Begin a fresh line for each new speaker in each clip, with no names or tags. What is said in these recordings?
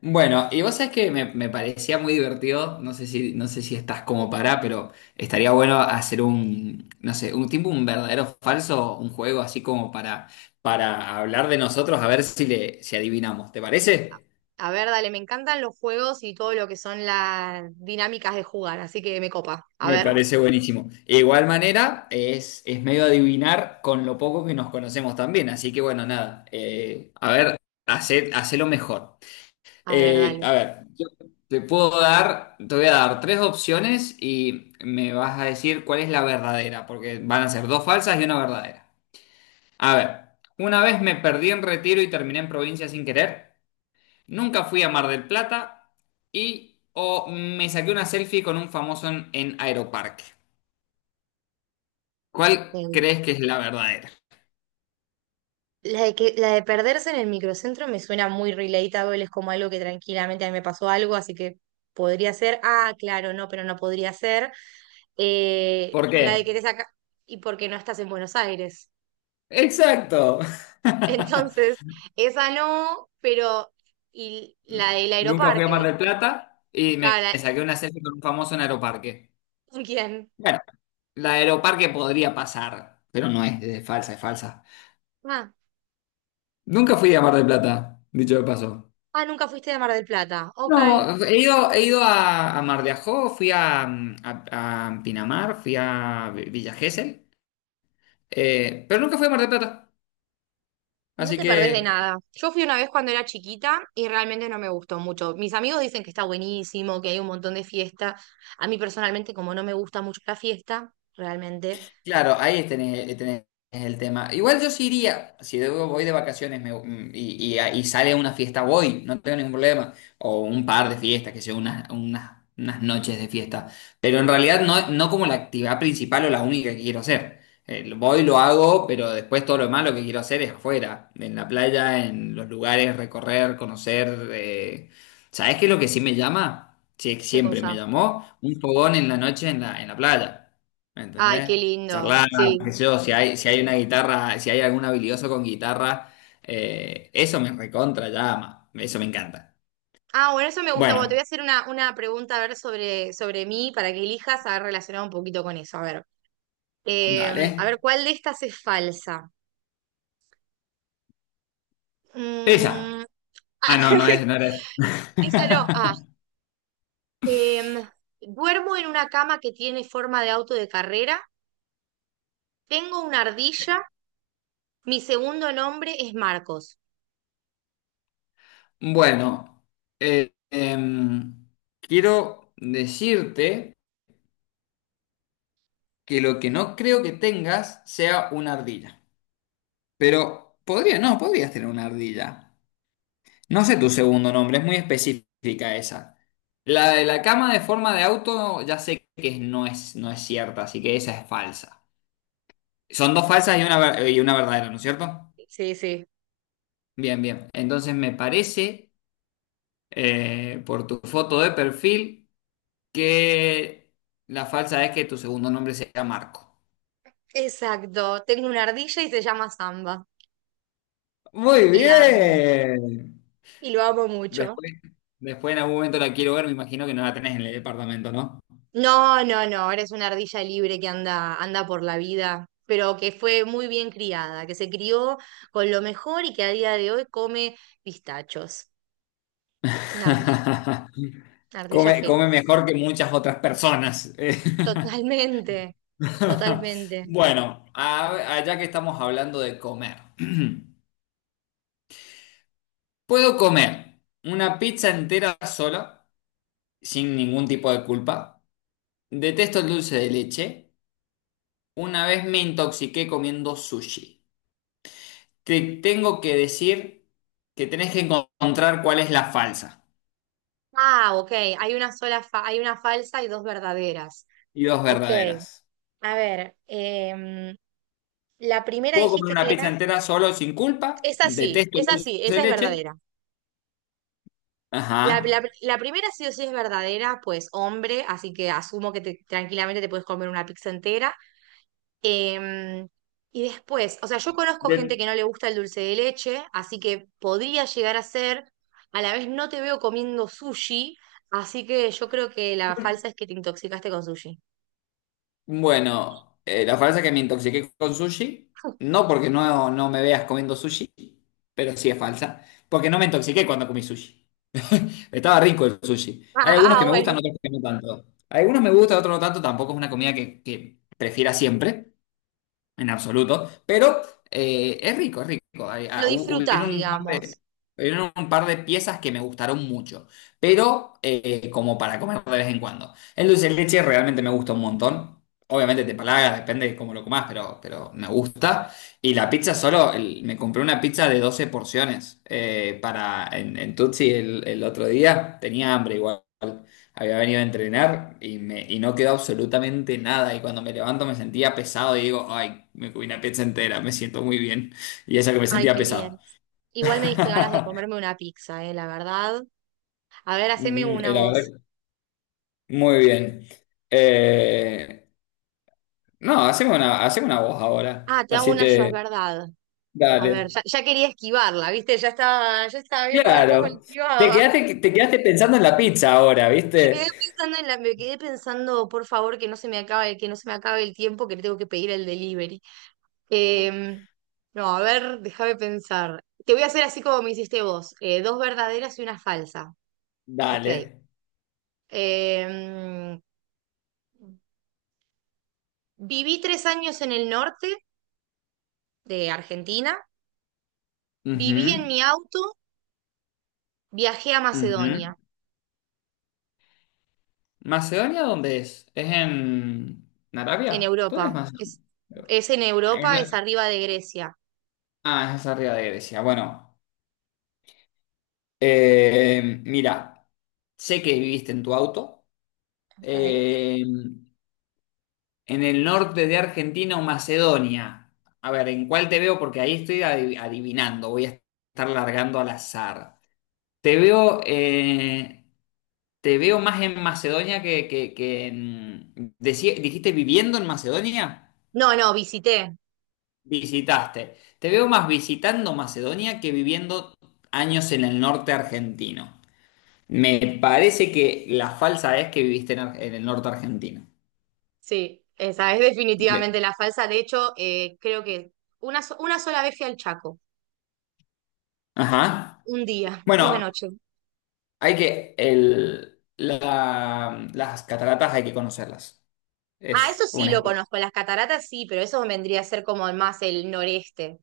Bueno, y vos sabés que me parecía muy divertido, no sé si estás como para, pero estaría bueno hacer un, no sé, un tipo, un verdadero falso, un juego así como para hablar de nosotros, a ver si le, si adivinamos, ¿te parece?
A ver, dale, me encantan los juegos y todo lo que son las dinámicas de jugar, así que me copa.
Me parece buenísimo. De igual manera, es medio adivinar con lo poco que nos conocemos también, así que bueno, nada, a ver, hacé lo mejor.
A ver, dale.
Yo te voy a dar tres opciones y me vas a decir cuál es la verdadera, porque van a ser dos falsas y una verdadera. A ver, una vez me perdí en Retiro y terminé en provincia sin querer, nunca fui a Mar del Plata y o me saqué una selfie con un famoso en Aeroparque. ¿Cuál
Em,
crees que es la verdadera?
La de que, la de perderse en el microcentro me suena muy relatable, es como algo que tranquilamente a mí me pasó algo, así que podría ser. Ah, claro, no, pero no podría ser.
¿Por
La de que
qué?
te saca. Y porque no estás en Buenos Aires.
Exacto.
Entonces, esa no, pero. Y la del
Nunca fui a Mar
aeroparque.
del Plata y me
Claro, la-
saqué una selfie con un famoso en Aeroparque.
¿con quién?
Bueno. La de Aeroparque podría pasar, pero no es, es falsa, es falsa.
Ah,
Nunca fui a Mar del Plata, dicho de paso.
ah, nunca fuiste de Mar del Plata. Ok.
No, he ido a Mar de Ajó, fui a, a Pinamar, fui a Villa Gesell, pero nunca fui a Mar del Plata.
No
Así
te perdés de
que
nada. Yo fui una vez cuando era chiquita y realmente no me gustó mucho. Mis amigos dicen que está buenísimo, que hay un montón de fiesta. A mí personalmente, como no me gusta mucho la fiesta, realmente,
claro, ahí tenés el tema. Igual yo sí iría, si voy de vacaciones y sale una fiesta, voy, no tengo ningún problema. O un par de fiestas, que sea unas noches de fiesta. Pero en realidad no, no como la actividad principal o la única que quiero hacer. Voy, lo hago, pero después todo lo demás lo que quiero hacer es afuera, en la playa, en los lugares, recorrer, conocer. ¿Sabés qué es lo que sí me llama? Sí,
qué
siempre me
cosa.
llamó un fogón en la noche en la playa. ¿Me
Ay, qué
entendés?
lindo.
Charlar,
Sí.
qué sé yo, si hay una guitarra, si hay algún habilidoso con guitarra, eso me recontra llama, eso me encanta.
Ah, bueno, eso me gusta. Bueno, te
Bueno,
voy a hacer una pregunta a ver sobre, sobre mí para que elijas a ver relacionado un poquito con eso. A ver. A ver,
dale.
¿cuál de estas es falsa?
Esa.
Mm,
Ah,
ah,
no era esa.
esa no. Ah, Em, duermo en una cama que tiene forma de auto de carrera. Tengo una ardilla. Mi segundo nombre es Marcos.
Bueno, eh, em, quiero decirte que lo que no creo que tengas sea una ardilla. Pero podría, no, podrías tener una ardilla. No sé tu segundo nombre, es muy específica esa. La de la cama de forma de auto, ya sé que no es cierta, así que esa es falsa. Son dos falsas y una, y una verdadera, ¿no es cierto?
Sí, sí.
Bien, bien. Entonces me parece, por tu foto de perfil, que la falsa es que tu segundo nombre sea Marco.
Exacto. Tengo una ardilla y se llama Samba.
Muy
Y la amo mu-
bien.
Y lo amo mucho.
Después, después en algún momento la quiero ver, me imagino que no la tenés en el departamento, ¿no?
No, no, no. Eres una ardilla libre que anda, anda por la vida, pero que fue muy bien criada, que se crió con lo mejor y que a día de hoy come pistachos. Una ardilla, una ardilla
Come, come
feliz.
mejor que muchas otras personas.
Totalmente. Totalmente.
Bueno, allá que estamos hablando de comer. Puedo comer una pizza entera sola, sin ningún tipo de culpa. Detesto el dulce de leche. Una vez me intoxiqué comiendo sushi. Te tengo que decir que tenés que encontrar cuál es la falsa
Ah, ok. Hay una sola, fa- hay una falsa y dos verdaderas.
y dos
Ok.
verdaderas.
A ver, la primera
Puedo comer
dijiste
una
que
pizza
era.
entera solo sin culpa. Detesto el
Es
dulce
así,
de
esa es
leche.
verdadera.
Ajá.
La primera sí o sí es verdadera, pues hombre, así que asumo que te- tranquilamente te puedes comer una pizza entera. Em, y después, o sea, yo conozco gente
De-
que no le gusta el dulce de leche, así que podría llegar a ser, a la vez no te veo comiendo sushi, así que yo creo que la falsa es que te intoxicaste con sushi.
Bueno, la frase es que me intoxiqué con sushi, no porque no me veas comiendo sushi, pero sí es falsa, porque no me intoxiqué cuando comí sushi. Estaba rico el sushi. Hay algunos
Ah,
que
ah,
me
bueno,
gustan, otros que no tanto. Algunos me gustan, otros no tanto, tampoco es una comida que prefiera siempre, en absoluto, pero es rico, es rico.
lo disfrutás,
Hubieron un par de,
digamos.
hubieron un par de piezas que me gustaron mucho, pero como para comer de vez en cuando. El dulce de leche realmente me gusta un montón. Obviamente te palaga, depende de cómo lo comas, pero me gusta. Y la pizza solo, me compré una pizza de 12 porciones para, en Tutsi el otro día. Tenía hambre igual. Había venido a entrenar y no quedó absolutamente nada. Y cuando me levanto me sentía pesado y digo, ay, me comí una pizza entera, me siento muy bien. Y eso que me
Ay,
sentía
qué
pesado.
bien. Igual me diste ganas de comerme una pizza, la verdad. A ver, haceme
Mm,
una
la
voz.
verdad, que muy bien. Eh, no, hacemos una voz ahora.
Ah, te hago
Así
una yo, es
te...
verdad. A ver,
Dale.
ya quería esquivarla, ¿viste? Ya estaba viendo a ver cómo la
Claro.
esquivaba.
Te quedaste pensando en la pizza ahora,
Me quedé
¿viste?
pensando en la, me quedé pensando, por favor, que no se me acabe, que no se me acabe el tiempo que le tengo que pedir el delivery. Em, no, a ver, déjame pensar. Te voy a hacer así como me hiciste vos. Dos verdaderas y una falsa. Ok.
Dale.
Em, Viví 3 años en el norte de Argentina, viví en
Ujú,
mi auto, viajé a
ujú.
Macedonia,
¿Macedonia dónde es? ¿Es en
en
Arabia? ¿Dónde es
Europa.
Macedonia?
Es en
Es
Europa, es
la-
arriba de Grecia.
Ah, es arriba de Grecia. Bueno, mira, sé que viviste en tu auto.
Ok.
Eh, en el norte de Argentina o Macedonia. A ver, ¿en cuál te veo? Porque ahí estoy adivinando. Voy a estar largando al azar. Te veo, eh, te veo más en Macedonia que en... ¿Dijiste viviendo en Macedonia?
No, no, visité.
Visitaste. Te veo más visitando Macedonia que viviendo años en el norte argentino. Me parece que la falsa es que viviste en, en el norte argentino.
Sí, esa es
De-
definitivamente la falsa. De hecho, creo que una sola vez fui al Chaco,
Ajá.
un día, una
Bueno,
noche.
hay que... las cataratas hay que conocerlas.
Ah, eso
Es
sí
una...
lo conozco, las cataratas sí, pero eso vendría a ser como más el noreste.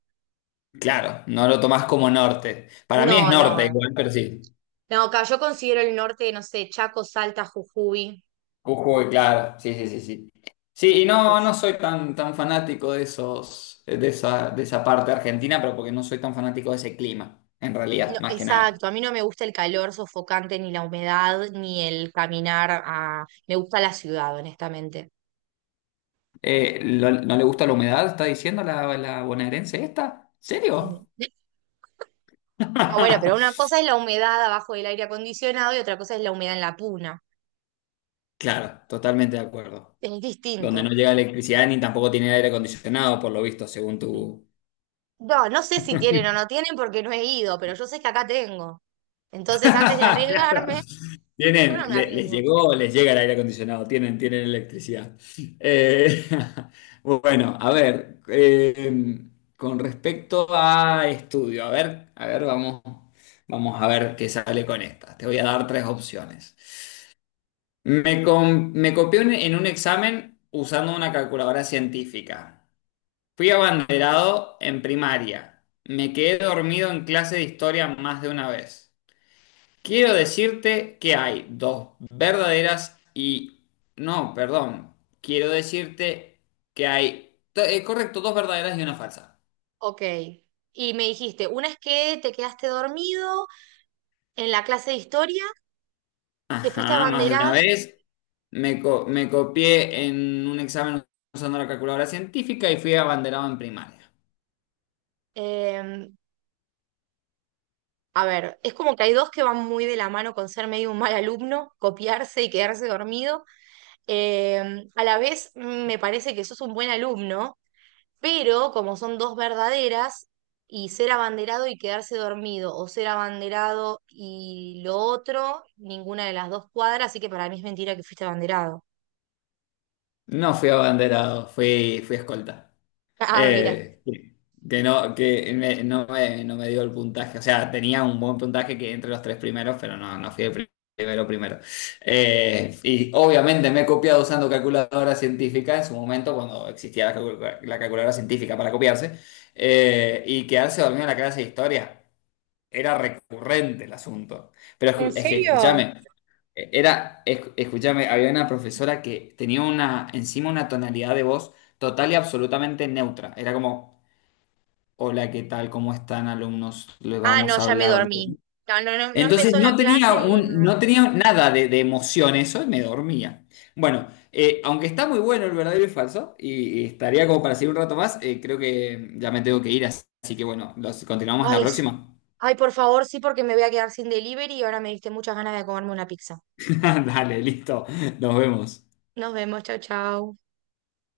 Claro, no lo tomás como norte. Para mí es
No,
norte
no.
igual, pero sí.
No, acá yo considero el norte, no sé, Chaco, Salta, Jujuy.
Jujuy, claro, sí, sí, sí, sí. Sí, y no, tan fanático de esos, de esa parte argentina, pero porque no soy tan fanático de ese clima, en
No,
realidad, más que nada.
exacto, a mí no me gusta el calor sofocante, ni la humedad, ni el caminar a... Me gusta la ciudad, honestamente.
¿No le gusta la humedad? ¿Está diciendo la bonaerense esta?
Sí.
¿Serio?
No, bueno, pero una cosa es la humedad abajo del aire acondicionado y otra cosa es la humedad en la puna.
Claro, totalmente de acuerdo.
Es
Donde
distinto.
no llega electricidad ni tampoco tiene aire acondicionado, por lo visto, según tu,
No, no sé si tienen o no tienen porque no he ido, pero yo sé que acá tengo. Entonces, antes de
claro.
arriesgarme, yo
Tienen,
no me
les
arriesgo.
llegó, les llega el aire acondicionado, tienen, tienen electricidad. Eh, bueno, a ver, con respecto a estudio, vamos a ver qué sale con esta. Te voy a dar tres opciones. Me copié en un examen usando una calculadora científica. Fui abanderado en primaria. Me quedé dormido en clase de historia más de una vez. Quiero decirte que hay dos verdaderas y... No, perdón. Quiero decirte que hay... correcto, dos verdaderas y una falsa.
Ok. Y me dijiste, una es que te quedaste dormido en la clase de historia, que fuiste
Ajá, más de una
abanderado,
vez me copié en un examen usando la calculadora científica y fui abanderado en primaria.
em, a ver, es como que hay dos que van muy de la mano con ser medio un mal alumno, copiarse y quedarse dormido. Eh, a la vez me parece que sos un buen alumno, pero como son dos verdaderas, y ser abanderado y quedarse dormido, o ser abanderado y lo otro, ninguna de las dos cuadra, así que para mí es mentira que fuiste abanderado.
No fui abanderado, fui escolta.
Ah, mira.
Eh, que no, no me dio el puntaje. O sea, tenía un buen puntaje que entre los tres primeros, pero no, no fui el primero primero. Y obviamente me he copiado usando calculadora científica en su momento, cuando existía la calculadora científica para copiarse, y quedarse dormido en la clase de historia era recurrente el asunto. Pero
¿En
es que,
serio?
escúchame, escúchame, había una profesora que tenía una, encima una tonalidad de voz total y absolutamente neutra. Era como, hola, ¿qué tal? ¿Cómo están, alumnos? Les
Ah, no,
vamos a
ya me
hablar de...
dormí. No, no, no, no
Entonces
empezó la clase y no.
no tenía nada de, de emoción eso y me dormía. Bueno, aunque está muy bueno el verdadero y falso, y estaría como para seguir un rato más, creo que ya me tengo que ir, así que bueno, los, continuamos en la
Ay, s-
próxima.
ay, por favor, sí, porque me voy a quedar sin delivery y ahora me diste muchas ganas de comerme una pizza.
Dale, listo. Nos vemos.
Nos vemos, chau, chau.